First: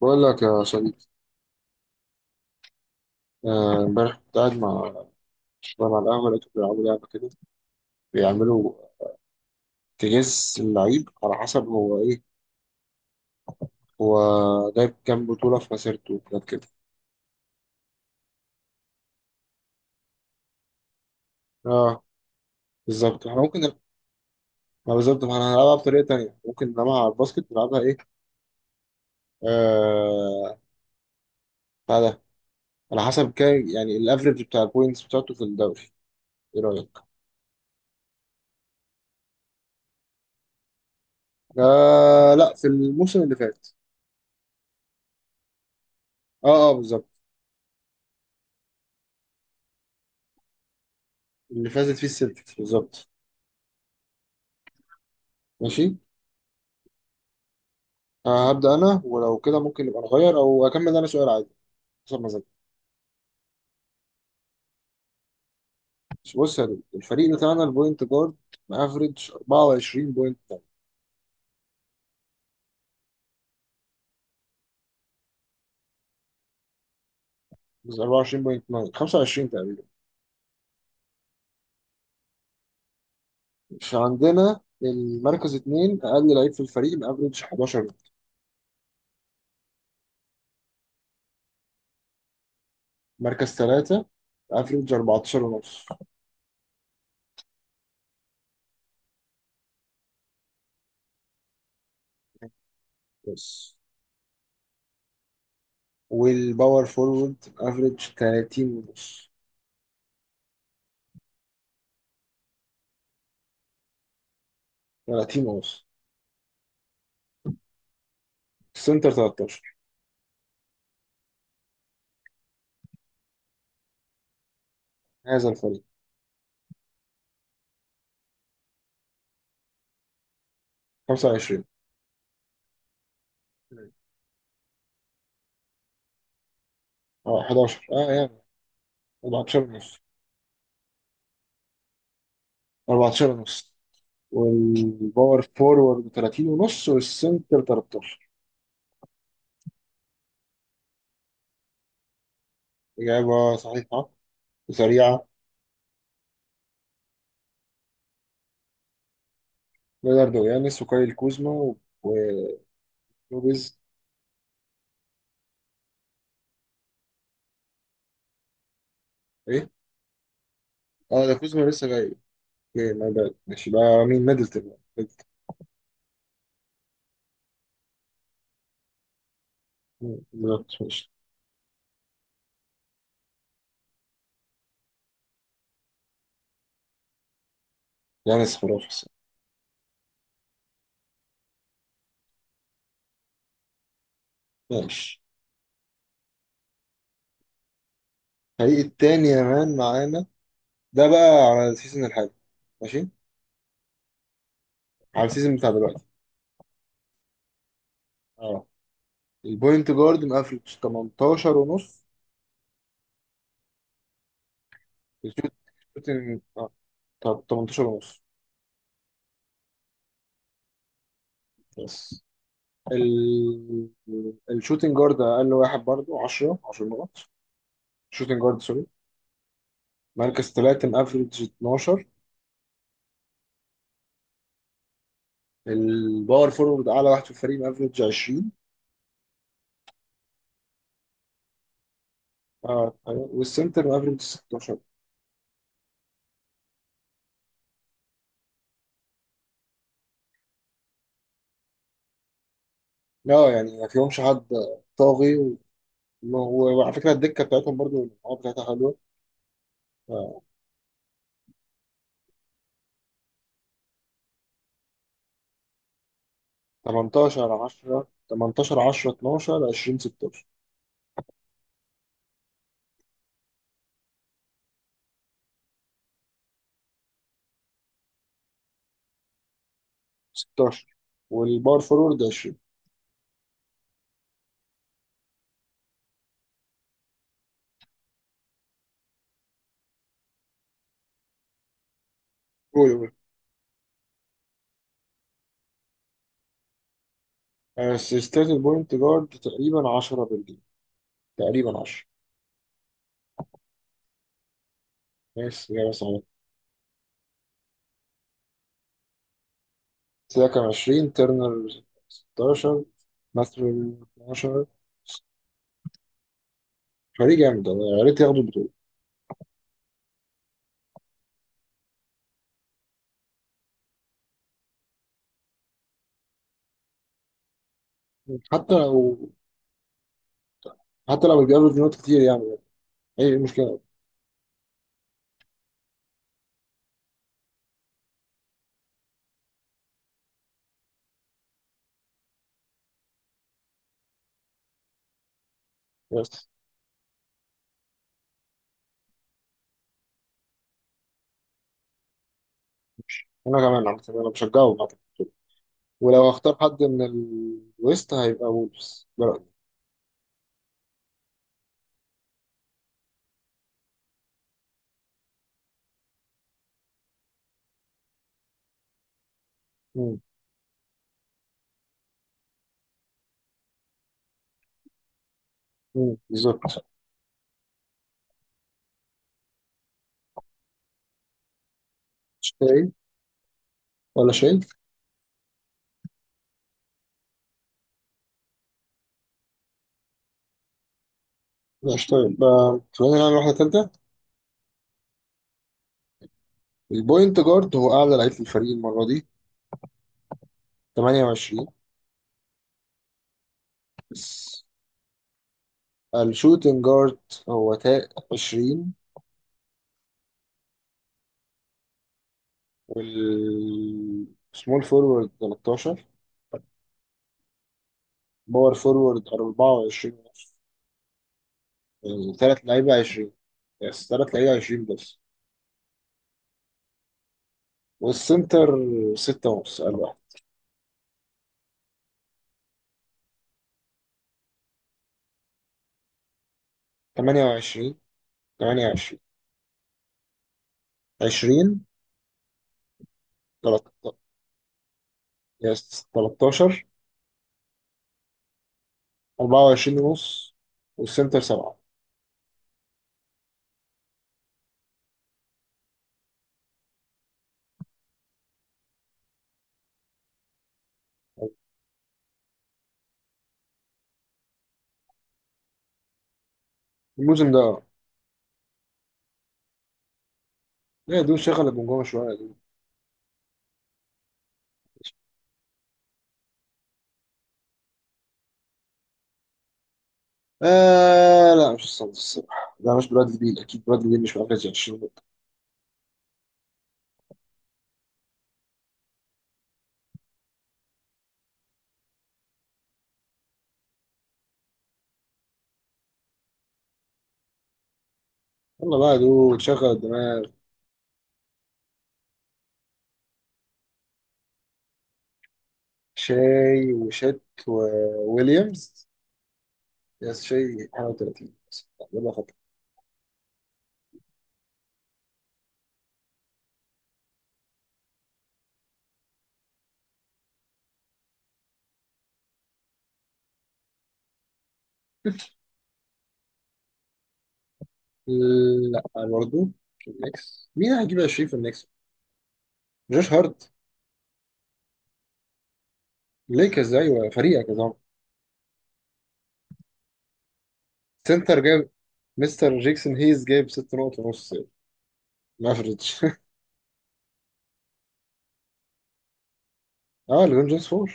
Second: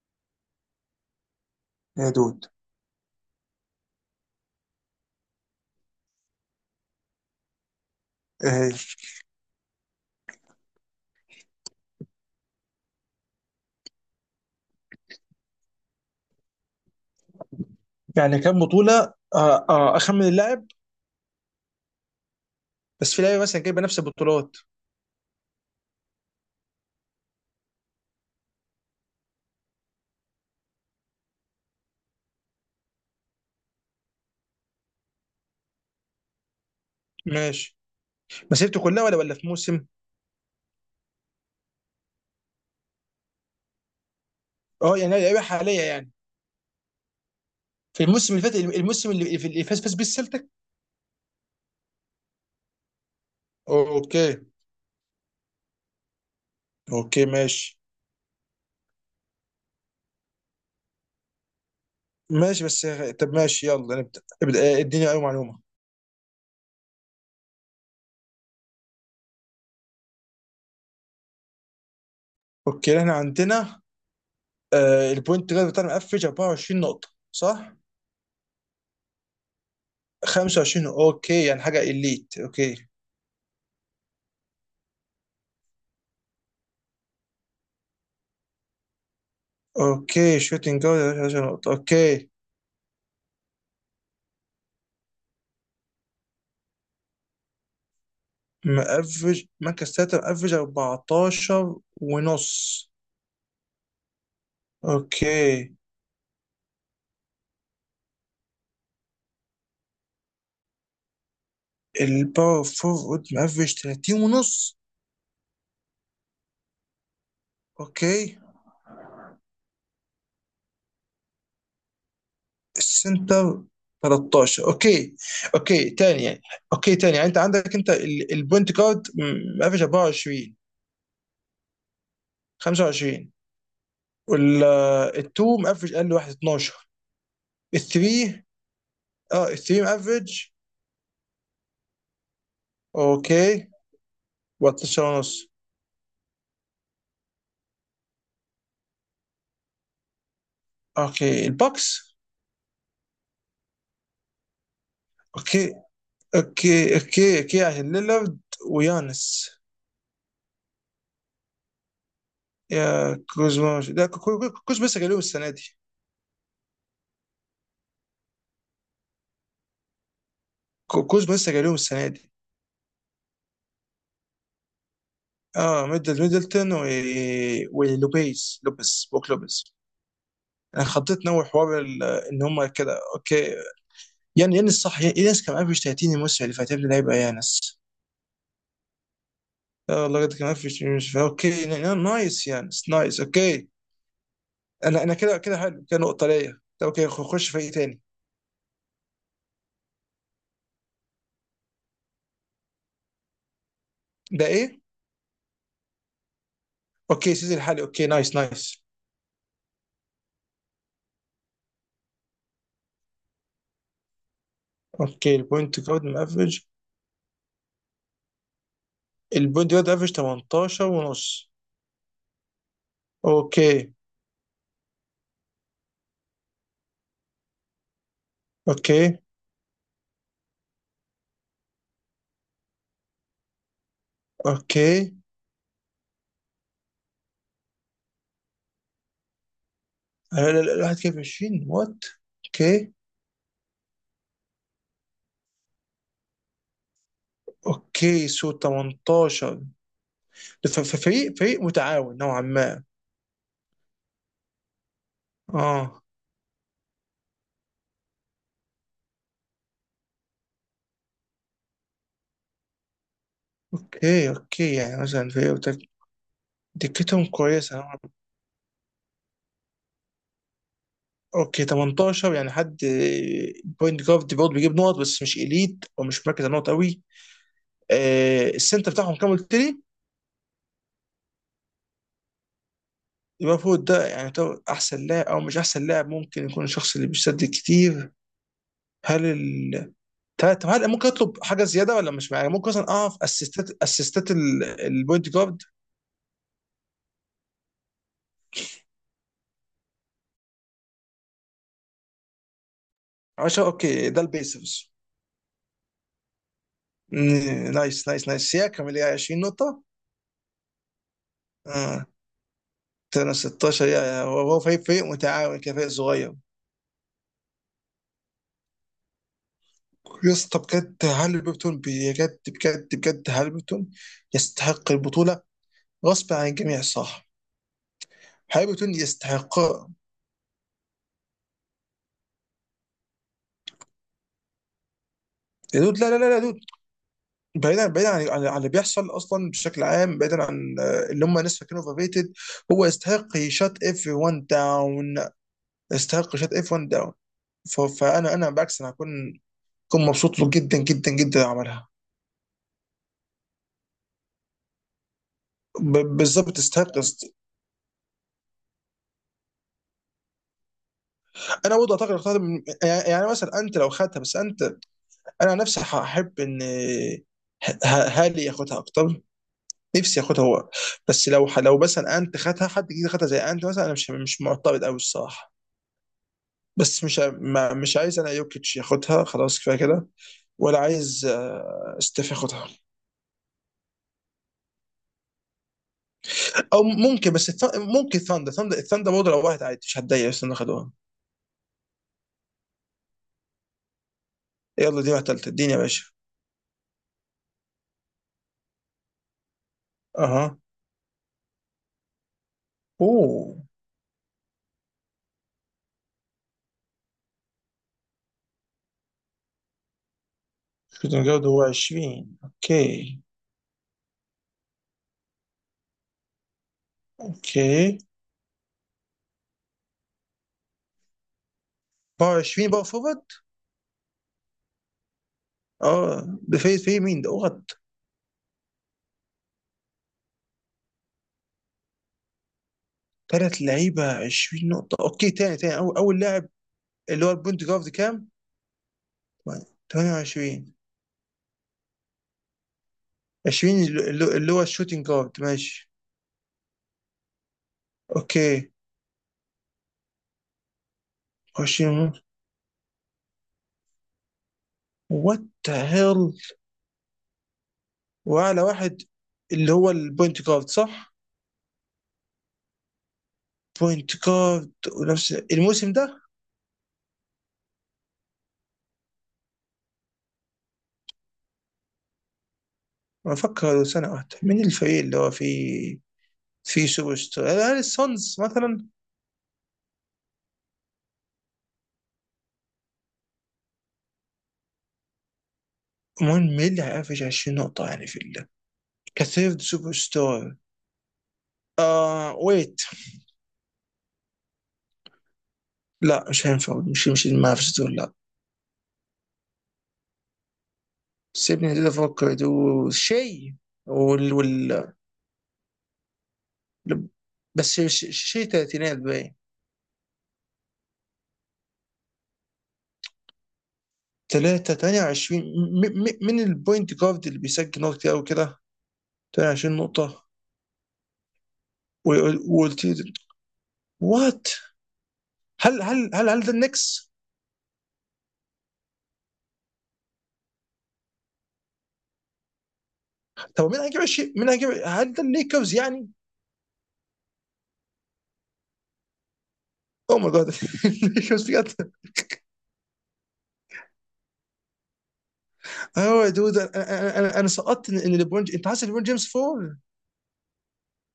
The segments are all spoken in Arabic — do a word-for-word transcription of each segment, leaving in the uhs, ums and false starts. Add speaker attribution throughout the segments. Speaker 1: بقول لك يا صديقي.
Speaker 2: يا دود.
Speaker 1: آه، امبارح كنت قاعد مع شباب على القهوة، لقيتهم بيلعبوا لعبة كده،
Speaker 2: ايه
Speaker 1: بيعملوا
Speaker 2: هي؟
Speaker 1: تجهيز اللعيب على حسب هو ايه. هو جايب كام بطولة في مسيرته وكده كده.
Speaker 2: يعني كام بطولة، آه آه أخمن اللاعب.
Speaker 1: اه
Speaker 2: بس في
Speaker 1: بالظبط، احنا
Speaker 2: لعيبة
Speaker 1: ممكن
Speaker 2: مثلا
Speaker 1: نلعب.
Speaker 2: جايبة نفس البطولات.
Speaker 1: ما بالظبط، ما احنا هنلعبها بطريقة تانية، ممكن نلعبها على الباسكت، نلعبها ايه آه بتاع ده، على حسب كام يعني الافريج بتاع البوينتس بتاعته في الدوري. ايه رأيك؟
Speaker 2: ماشي. مسيرته كلها ولا ولا في موسم؟
Speaker 1: آه لا، في الموسم اللي فات.
Speaker 2: اه يعني لعيبة حالية يعني.
Speaker 1: اه اه بالظبط.
Speaker 2: في الموسم اللي فات، الموسم اللي في- اللي فاز فاز بيه السلتك.
Speaker 1: اللي فازت فيه السلتكس، بالظبط.
Speaker 2: اوكي
Speaker 1: ماشي.
Speaker 2: اوكي ماشي
Speaker 1: آه، هبدأ أنا، ولو كده ممكن نبقى نغير، أو أكمل أنا سؤال عادي حسب مزاجي.
Speaker 2: ماشي بس. طب ماشي، يلا نبدأ ابدأ، آه، اديني أي معلومة.
Speaker 1: بص يا دود، الفريق بتاعنا البوينت جارد مافريج اربعة وعشرين بوينت.
Speaker 2: اوكي احنا عندنا، آه البوينت جارد بتاعنا مقفش أربعة وعشرين نقطة صح؟
Speaker 1: اربعة وعشرين بوينت تسعة، خمسة وعشرين تقريبا.
Speaker 2: خمسة وعشرين، اوكي يعني حاجة إليت. اوكي
Speaker 1: مش عندنا، المركز اتنين أقل لعيب في الفريق مافريج حداشر.
Speaker 2: اوكي، شوتنج جارد عشرة نقطة. اوكي،
Speaker 1: مركز تلاتة افريج اربعتاشر ونص
Speaker 2: مقفش مركز تلاتة، مقفش أربعتاشر ونص.
Speaker 1: بس.
Speaker 2: اوكي،
Speaker 1: والباور فورورد افريج تلاتين ونص.
Speaker 2: الباور فورورد مقفش تلاتين ونص.
Speaker 1: تلاتين ونص.
Speaker 2: اوكي،
Speaker 1: السنتر تلتاشر.
Speaker 2: السنتر تلتاشر. اوكي.
Speaker 1: هذا الفريق.
Speaker 2: اوكي تاني يعني، اوكي تاني يعني انت عندك انت ال- البوينت جارد م- مقفش أربعة وعشرين.
Speaker 1: خمسة وعشرين.
Speaker 2: خمسة وعشرين. والتو مقفش اقل واحد اتناشر.
Speaker 1: اه حداشر اه يعني.
Speaker 2: الثري، اه
Speaker 1: اربعتاشر
Speaker 2: الثري
Speaker 1: ونص.
Speaker 2: مقفش.
Speaker 1: اربعتاشر
Speaker 2: اوكي
Speaker 1: ونص.
Speaker 2: تلتاشر
Speaker 1: والباور
Speaker 2: ونص.
Speaker 1: فورورد تلاتين ونص والسنتر تلتاشر.
Speaker 2: اوكي البوكس.
Speaker 1: إجابة صحيحة وسريعة.
Speaker 2: اوكي اوكي اوكي اوكي عشان ليلارد ويانس.
Speaker 1: ليوناردو يانس وكايل كوزما
Speaker 2: يا
Speaker 1: ولوبيز.
Speaker 2: كوزما، لا، كو- كو- كوزما لسه جاي لهم السنه دي.
Speaker 1: إيه؟
Speaker 2: كو-
Speaker 1: آه ده
Speaker 2: كوزما لسه
Speaker 1: كوزما
Speaker 2: جاي لهم
Speaker 1: لسه
Speaker 2: السنه
Speaker 1: جاي.
Speaker 2: دي.
Speaker 1: أوكي ما بقى، ماشي بقى، مين؟ ميدلتون ميدلتون.
Speaker 2: اه ميدل ميدلتون و... ولوبيز، لوبيز بوك لوبيز.
Speaker 1: مم، بالظبط
Speaker 2: انا
Speaker 1: ماشي.
Speaker 2: خطيت نوع حوار ال- ان هم كده. اوكي يعني يانس صح، يا- يانس كان قافش تلاتين الموسم اللي فات، يا ابني ده هيبقى يانس.
Speaker 1: يانس خرافي الصراحة.
Speaker 2: اه لقد كان قافش الموسم. اوكي، نا- نا- نايس، يانس نايس. اوكي، انا انا
Speaker 1: ماشي.
Speaker 2: كده كده حلو كده، نقطه ليا. طب اوكي، خ- خش فريق تاني.
Speaker 1: الفريق التاني يا مان معانا، ده بقى على السيزون الحالي. ماشي.
Speaker 2: ده ايه؟
Speaker 1: على السيزون بتاع دلوقتي.
Speaker 2: اوكي سيزي الحالي، اوكي نايس
Speaker 1: اه،
Speaker 2: نايس.
Speaker 1: البوينت جارد مقفل تمنتاشر ونص.
Speaker 2: اوكي
Speaker 1: الشوت-
Speaker 2: البوينت جارد
Speaker 1: الشوتنج
Speaker 2: افريج،
Speaker 1: اه، طب تمنتاشر ونص
Speaker 2: البوينت جارد افريج تمنتاشر ونص.
Speaker 1: بس. ال...
Speaker 2: اوكي
Speaker 1: الشوتنج جارد اقل واحد برضو عشرة عشرة نقط. شوتنج جارد سوري.
Speaker 2: اوكي
Speaker 1: مركز ثلاثة مافريج اتناشر.
Speaker 2: اوكي،
Speaker 1: الباور فورورد اعلى واحد في الفريق مافريج عشرين.
Speaker 2: لا لا لا، الواحد كده في عشرين، وات. اوكي.
Speaker 1: اه أيوة. والسنتر مافريج ستاشر.
Speaker 2: اوكي سو تمنتاشر، ف- ف- فريق فريق متعاون نوعا ما.
Speaker 1: لا يعني ما فيهمش حد طاغي و...
Speaker 2: اه.
Speaker 1: وعلى فكره الدكه بتاعتهم برضو المجموعات بتاعتها حلوه. آه،
Speaker 2: اوكي اوكي يعني مثلا فريق بتاك- دكتهم
Speaker 1: تمنتاشر
Speaker 2: كويسه نوعاً
Speaker 1: عشرة
Speaker 2: ما.
Speaker 1: تمنتاشر عشرة اتناشر عشرين ستاشر.
Speaker 2: اوكي تمنتاشر يعني حد، بوينت جارد برضه بيجيب نقط بس مش اليت ومش مركز على النقط قوي. آه السنتر بتاعهم كام قلت لي؟
Speaker 1: ستاشر والباور فورورد عشرين.
Speaker 2: يبقى فوق ده يعني يعتبر احسن لاعب او مش احسن لاعب، ممكن يكون الشخص اللي بيسدد كتير. هل ال... طب طب هل ممكن اطلب حاجه زياده، ولا مش يعني ممكن مثلا
Speaker 1: قول قول.
Speaker 2: اعرف اسيستات، اسيستات ال- البوينت جارد.
Speaker 1: اسيستات البوينت جارد تقريبا عشرة بالجيم، تقريبا عشرة.
Speaker 2: عشرة، اوكي ده البيسرز.
Speaker 1: ماشي، إجابة صحيحة.
Speaker 2: مم، نايس نايس نايس، يا كامل، يا عشرين نقطه.
Speaker 1: سيدا كان عشرين، ترنر
Speaker 2: اه
Speaker 1: ستاشر،
Speaker 2: تنا
Speaker 1: ماستر
Speaker 2: ستاشر، يا يا- هو هو
Speaker 1: اتناشر.
Speaker 2: فريق فريق متعاون كده، فريق صغير.
Speaker 1: فريق جامد والله، يا ريت ياخدوا البطولة.
Speaker 2: يا اسطى بجد، هل بيبتون بجد بجد بجد، هل بيبتون يستحق البطوله غصب عن الجميع، صح؟ هل
Speaker 1: حتى
Speaker 2: بيبتون
Speaker 1: لو
Speaker 2: يستحق.
Speaker 1: حتى لو اتجابوا بنقط كتير يعني أي مشكلة.
Speaker 2: يا دود، لا لا لا يا دود، بعيدا بعيدا عن عن عن اللي بيحصل اصلا بشكل عام، بعيدا عن آه، اللي هم الناس فاكرينه اوفرريتد. هو يستحق يشات اف واحد داون، يستحق
Speaker 1: بس
Speaker 2: يشات اف واحد داون. فانا انا بالعكس، انا هكون هكون مبسوط له جدا جدا جدا لو عملها.
Speaker 1: أنا كمان عم أنا بشجعهم على البطولة.
Speaker 2: ب-
Speaker 1: ولو هختار
Speaker 2: بالظبط
Speaker 1: حد
Speaker 2: يستحق
Speaker 1: من
Speaker 2: است-
Speaker 1: الويست هيبقى وولفز، ده رأيي.
Speaker 2: انا برضه اعتقد اختار من- يعني يعني مثلا انت لو خدتها، بس انت انا عن نفسي هحب ان ه- ه- هالي ياخدها اكتر، نفسي
Speaker 1: مم.
Speaker 2: ياخدها هو. بس لو لو مثلا انت خدها حد جديد، خدها زي انت مثلا، انا مش مش معترض قوي الصراحه.
Speaker 1: مم. بالظبط.
Speaker 2: بس مش ع- ما- مش عايز انا يوكيتش ياخدها، خلاص كفايه كده. ولا عايز آه، ستيف ياخدها.
Speaker 1: شاي ولا شاي؟
Speaker 2: او ممكن، بس الث- ممكن ثاندر، ثاندر الثاندر برضه لو واحد عادي مش هتضايق، بس انه خدوها.
Speaker 1: لا شاي، خلينا نعمل واحدة تالتة.
Speaker 2: يلا دي واحده ثالثه، اديني يا باشا.
Speaker 1: البوينت جارد هو أعلى لعيب في الفريق المرة دي،
Speaker 2: اها.
Speaker 1: تمنية وعشرين
Speaker 2: اوه.
Speaker 1: بس. الشوتنج جارد هو تا عشرين.
Speaker 2: شوتنج جارد هو عشرين، اوكي.
Speaker 1: والسمول فورورد تلتاشر.
Speaker 2: اوكي
Speaker 1: باور فورورد اربعة وعشرين ونص. يعني
Speaker 2: باور
Speaker 1: تلات
Speaker 2: عشرين، باور
Speaker 1: لعيبة
Speaker 2: فورورد.
Speaker 1: عشرين. يس تلات لعيبة عشرين بس.
Speaker 2: اه ده في في مين ده؟ اوغد.
Speaker 1: والسنتر ستة ونص، قال واحد.
Speaker 2: ثلاث لعيبه عشرين نقطه. اوكي تاني تاني، اول اول لاعب اللي هو البوينت جارد
Speaker 1: تمنية وعشرين.
Speaker 2: كام؟
Speaker 1: تمنية وعشرين
Speaker 2: تمنية وعشرين.
Speaker 1: عشرين
Speaker 2: عشرين
Speaker 1: تلتاشر.
Speaker 2: اللي اللي هو الشوتنج جارد، ماشي.
Speaker 1: يس تلتاشر
Speaker 2: اوكي.
Speaker 1: اربعة وعشرين ونص والسنتر سبعة.
Speaker 2: واشنطن. وات ذا هيل. واعلى واحد اللي هو البوينت جارد صح؟ بوينت جارد ونفس الموسم ده.
Speaker 1: الموسم ده. لا دول شغل الجمجمة شوية يا دول.
Speaker 2: ما افكر سنه واحده، مين الفريق اللي هو فيه؟ فيه سوبر ستار؟ هل السونز مثلا؟
Speaker 1: آه لا، مش الصندوق الصراحة، ده مش برادلي بيل، أكيد برادلي بيل مش مركز عشرين.
Speaker 2: المهم مين اللي هيقفش عشرين نقطه يعني في ال- كثيرد سوبر ستار. آه ويت، لا مش هينفع، مش مش المنافسة دول لا.
Speaker 1: يلا بقى يا دود، شغل الدماغ.
Speaker 2: سيبني كده افكر، دول شيء. وال وال
Speaker 1: شاي وشت
Speaker 2: بس شيء تلاتينات
Speaker 1: وويليامز.
Speaker 2: باين.
Speaker 1: يس شاي واحد وتلاتين، يلا خطر.
Speaker 2: ثلاثة تمنية وعشرين. م- م- من البوينت جارد اللي بيسجل نقط كتير قوي كده، ثمانية وعشرون نقطة. و- وقلت لي، وات؟ هل هل هل هل ده النكس؟
Speaker 1: لا برضه. النكس مين هيجيب عشرين في النكس؟ جوش
Speaker 2: طب
Speaker 1: هارت.
Speaker 2: مين هيجيب عشرين، مين هيجيب؟ هل ده الليكرز يعني؟
Speaker 1: ليكرز، ايوه فريقك يا زلمه.
Speaker 2: او ماي جاد، الليكرز
Speaker 1: سنتر
Speaker 2: بجد.
Speaker 1: جاب، مستر جيكسون هيز جاب ستة نقط ونص مافريج.
Speaker 2: اه يا دود، انا انا انا أنا سقطت ان، إن ليبرون، انت حاسس ليبرون جيمس فول.
Speaker 1: اه ليبرون جيمس اربعة،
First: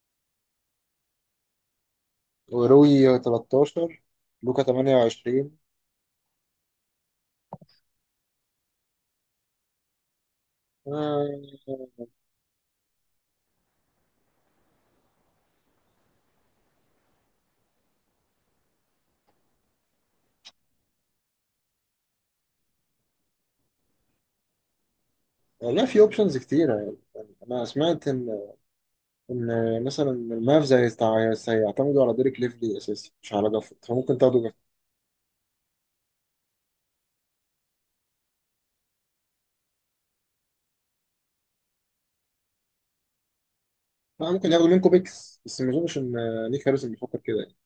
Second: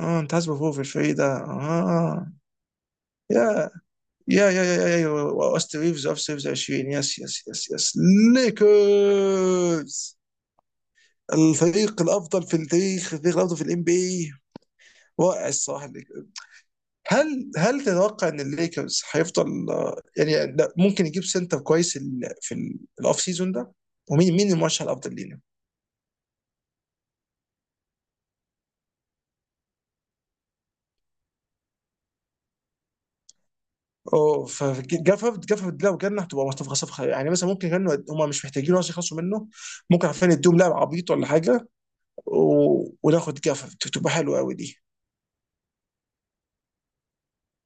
Speaker 2: اه انت حاسس فول في الفريق ده، اه.
Speaker 1: وروي
Speaker 2: يا
Speaker 1: تلتاشر،
Speaker 2: يا
Speaker 1: لوكا
Speaker 2: يا يا يا
Speaker 1: تمنية وعشرين.
Speaker 2: واست ريفز اوف سيفز عشرين، يس يس يس يس. ليكرز،
Speaker 1: آه
Speaker 2: الفريق الافضل في التاريخ، الفريق الافضل في الام بي اي. رائع الصراحه الليكرز. هل هل تتوقع ان الليكرز هيفضل، يعني لا، ممكن يجيب سنتر كويس ال- في الاوف سيزون ده. ومين مين المرشح الافضل لينا؟
Speaker 1: والله في اوبشنز كتيرة يعني. انا سمعت ان ان مثلا المavs هيست- هيعتمدوا على ديريك ليفلي اساسي، مش على جافورد، فممكن تاخدوا
Speaker 2: اوه،
Speaker 1: جافورد.
Speaker 2: فجافرد جافرد لو جالنا هتبقى صفقه صفقه يعني، مثلا ممكن كانوا هم مش محتاجين اصلا يخلصوا منه، ممكن عارفين يدوهم لاعب عبيط ولا حاجه، و... وناخد جافرد، تبقى
Speaker 1: لا،
Speaker 2: حلوه
Speaker 1: ممكن
Speaker 2: قوي
Speaker 1: ياخدوا
Speaker 2: دي.
Speaker 1: منكم بيكس، بس ما اظنش ان نيك هاريسون بيفكر كده يعني.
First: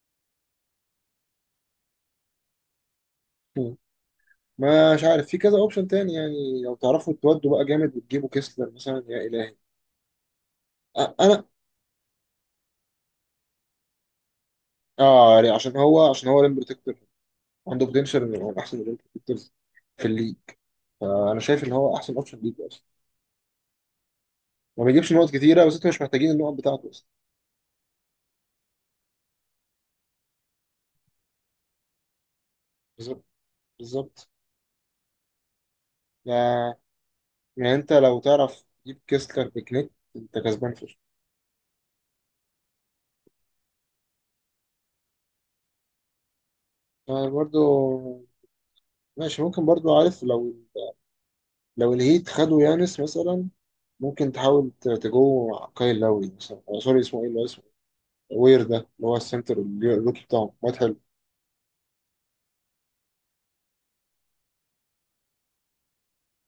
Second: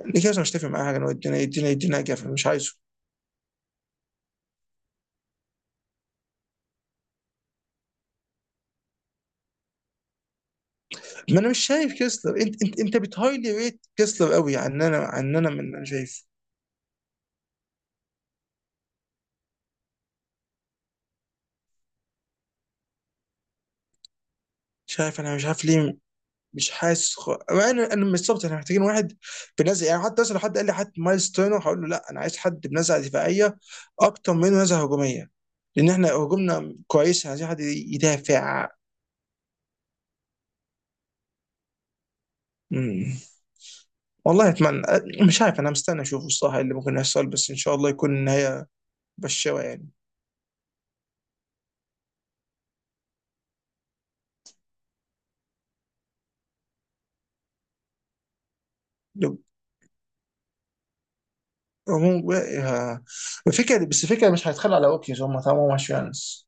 Speaker 2: الليكرز، أنا مش هتفق معاها حاجه إنه يدينا يدينا يدينا جافرد، مش عايزه.
Speaker 1: مم. مش عارف، في كذا اوبشن تاني، يعني لو تعرفوا تودوا بقى جامد وتجيبوا كيسلر مثلا، يا الهي. أ-
Speaker 2: ما
Speaker 1: انا
Speaker 2: انا مش شايف كيسلر، انت انت انت بتهايلي ريت كيسلر قوي عن انا،
Speaker 1: اه،
Speaker 2: عن
Speaker 1: يعني
Speaker 2: انا من
Speaker 1: عشان
Speaker 2: انا
Speaker 1: هو
Speaker 2: شايف.
Speaker 1: عشان هو ريم بروتكتور، عنده بوتنشال انه يبقى من احسن ريم بروتكتورز في الليج. فانا شايف ان هو احسن اوبشن ليك اصلا. ما
Speaker 2: مش
Speaker 1: بيجيبش
Speaker 2: عارف
Speaker 1: نقط
Speaker 2: انا، مش
Speaker 1: كتيره
Speaker 2: عارف
Speaker 1: بس انتوا
Speaker 2: ليه،
Speaker 1: مش محتاجين النقط
Speaker 2: مش
Speaker 1: بتاعته اصلا.
Speaker 2: حاسس خ... انا انا مش بالظبط، احنا محتاجين واحد بنزع يعني، حتى مثلا لو حد قال لي، حد مايلز تيرنر هقول له لا، انا عايز حد بنزعه
Speaker 1: بالظبط
Speaker 2: دفاعيه
Speaker 1: بالظبط.
Speaker 2: اكتر منه نزعه هجوميه، لان احنا
Speaker 1: يعني
Speaker 2: هجومنا كويس، عايزين حد
Speaker 1: يعني انت لو تعرف
Speaker 2: يدافع.
Speaker 1: تجيب كيسلر بكنيك انت كسبان فشخ.
Speaker 2: مم. والله اتمنى، مش عارف، انا مستني اشوف الصراحه إيه اللي ممكن يحصل،
Speaker 1: آه،
Speaker 2: بس ان شاء
Speaker 1: برضو
Speaker 2: الله يكون النهايه
Speaker 1: ماشي،
Speaker 2: بشوه
Speaker 1: ممكن
Speaker 2: يعني.
Speaker 1: برضو، عارف، لو لو الهيت خدوا يانس مثلا، ممكن تحاول ت- تجو كايل لاوي مثلا، آه، سوري اسمه ايه اللي هو اسمه وير، ده اللي هو السنتر اللي- الروكي بتاعهم، واد حلو.
Speaker 2: هو- آه، الفكره بس، الفكره مش هيتخلوا على اوكيز هم طالما مش يانس.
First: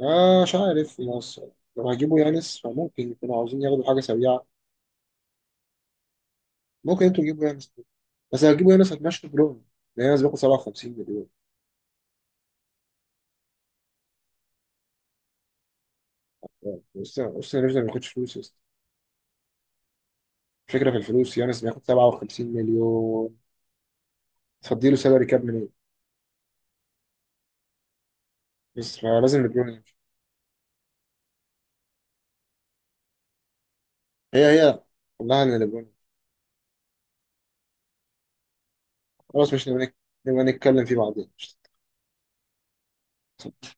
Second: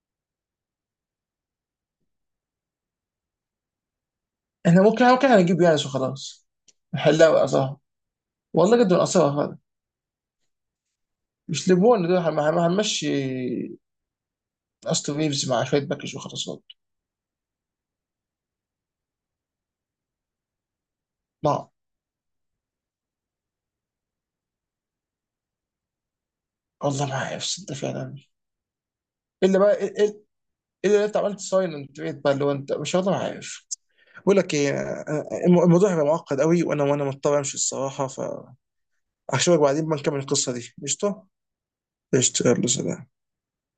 Speaker 1: آه مش عارف في مصر، لو هجيبوا يانس فممكن يكونوا عاوزين ياخدوا حاجة سريعة.
Speaker 2: احنا ممكن ممكن هنجيب يانس وخلاص،
Speaker 1: ممكن انتوا
Speaker 2: نحلها
Speaker 1: تجيبوا يانس،
Speaker 2: وقصها.
Speaker 1: بس لو هتجيبوا
Speaker 2: والله
Speaker 1: يانس
Speaker 2: جد من
Speaker 1: هتمشوا
Speaker 2: قصها هذا.
Speaker 1: برون، لان يانس بياخد سبعة وخمسين مليون.
Speaker 2: مش ليبون، دول هن- هن- هنمشي استون ريفز مع شويه باكج وخلاص برضه.
Speaker 1: بس بس يانس ما بياخدش فلوس يا اسطى. الفكرة في الفلوس، يانس
Speaker 2: لا
Speaker 1: بياخد سبعة وخمسين مليون، تفضيله سالري كاب منين؟
Speaker 2: والله ما عارف صدق فعلا.
Speaker 1: بس فلازم
Speaker 2: الا
Speaker 1: ليبرون
Speaker 2: بقى إل-
Speaker 1: يمشي.
Speaker 2: إل- الا لو انت عملت ساين اند تريد بقى اللي هو انت مش، والله ما عارف. بقول
Speaker 1: هي
Speaker 2: لك ايه،
Speaker 1: هي
Speaker 2: آه،
Speaker 1: كلها ان
Speaker 2: الم- الموضوع
Speaker 1: ليبرون.
Speaker 2: هيبقى معقد قوي، وانا وانا مضطر امشي الصراحه.
Speaker 1: خلاص،
Speaker 2: فاشوفك
Speaker 1: مش نبقى
Speaker 2: بعدين
Speaker 1: نك-
Speaker 2: بقى، نكمل
Speaker 1: نبقى
Speaker 2: القصه دي
Speaker 1: نتكلم فيه
Speaker 2: قشطه.
Speaker 1: بعدين.
Speaker 2: قشطه، يلا سلام.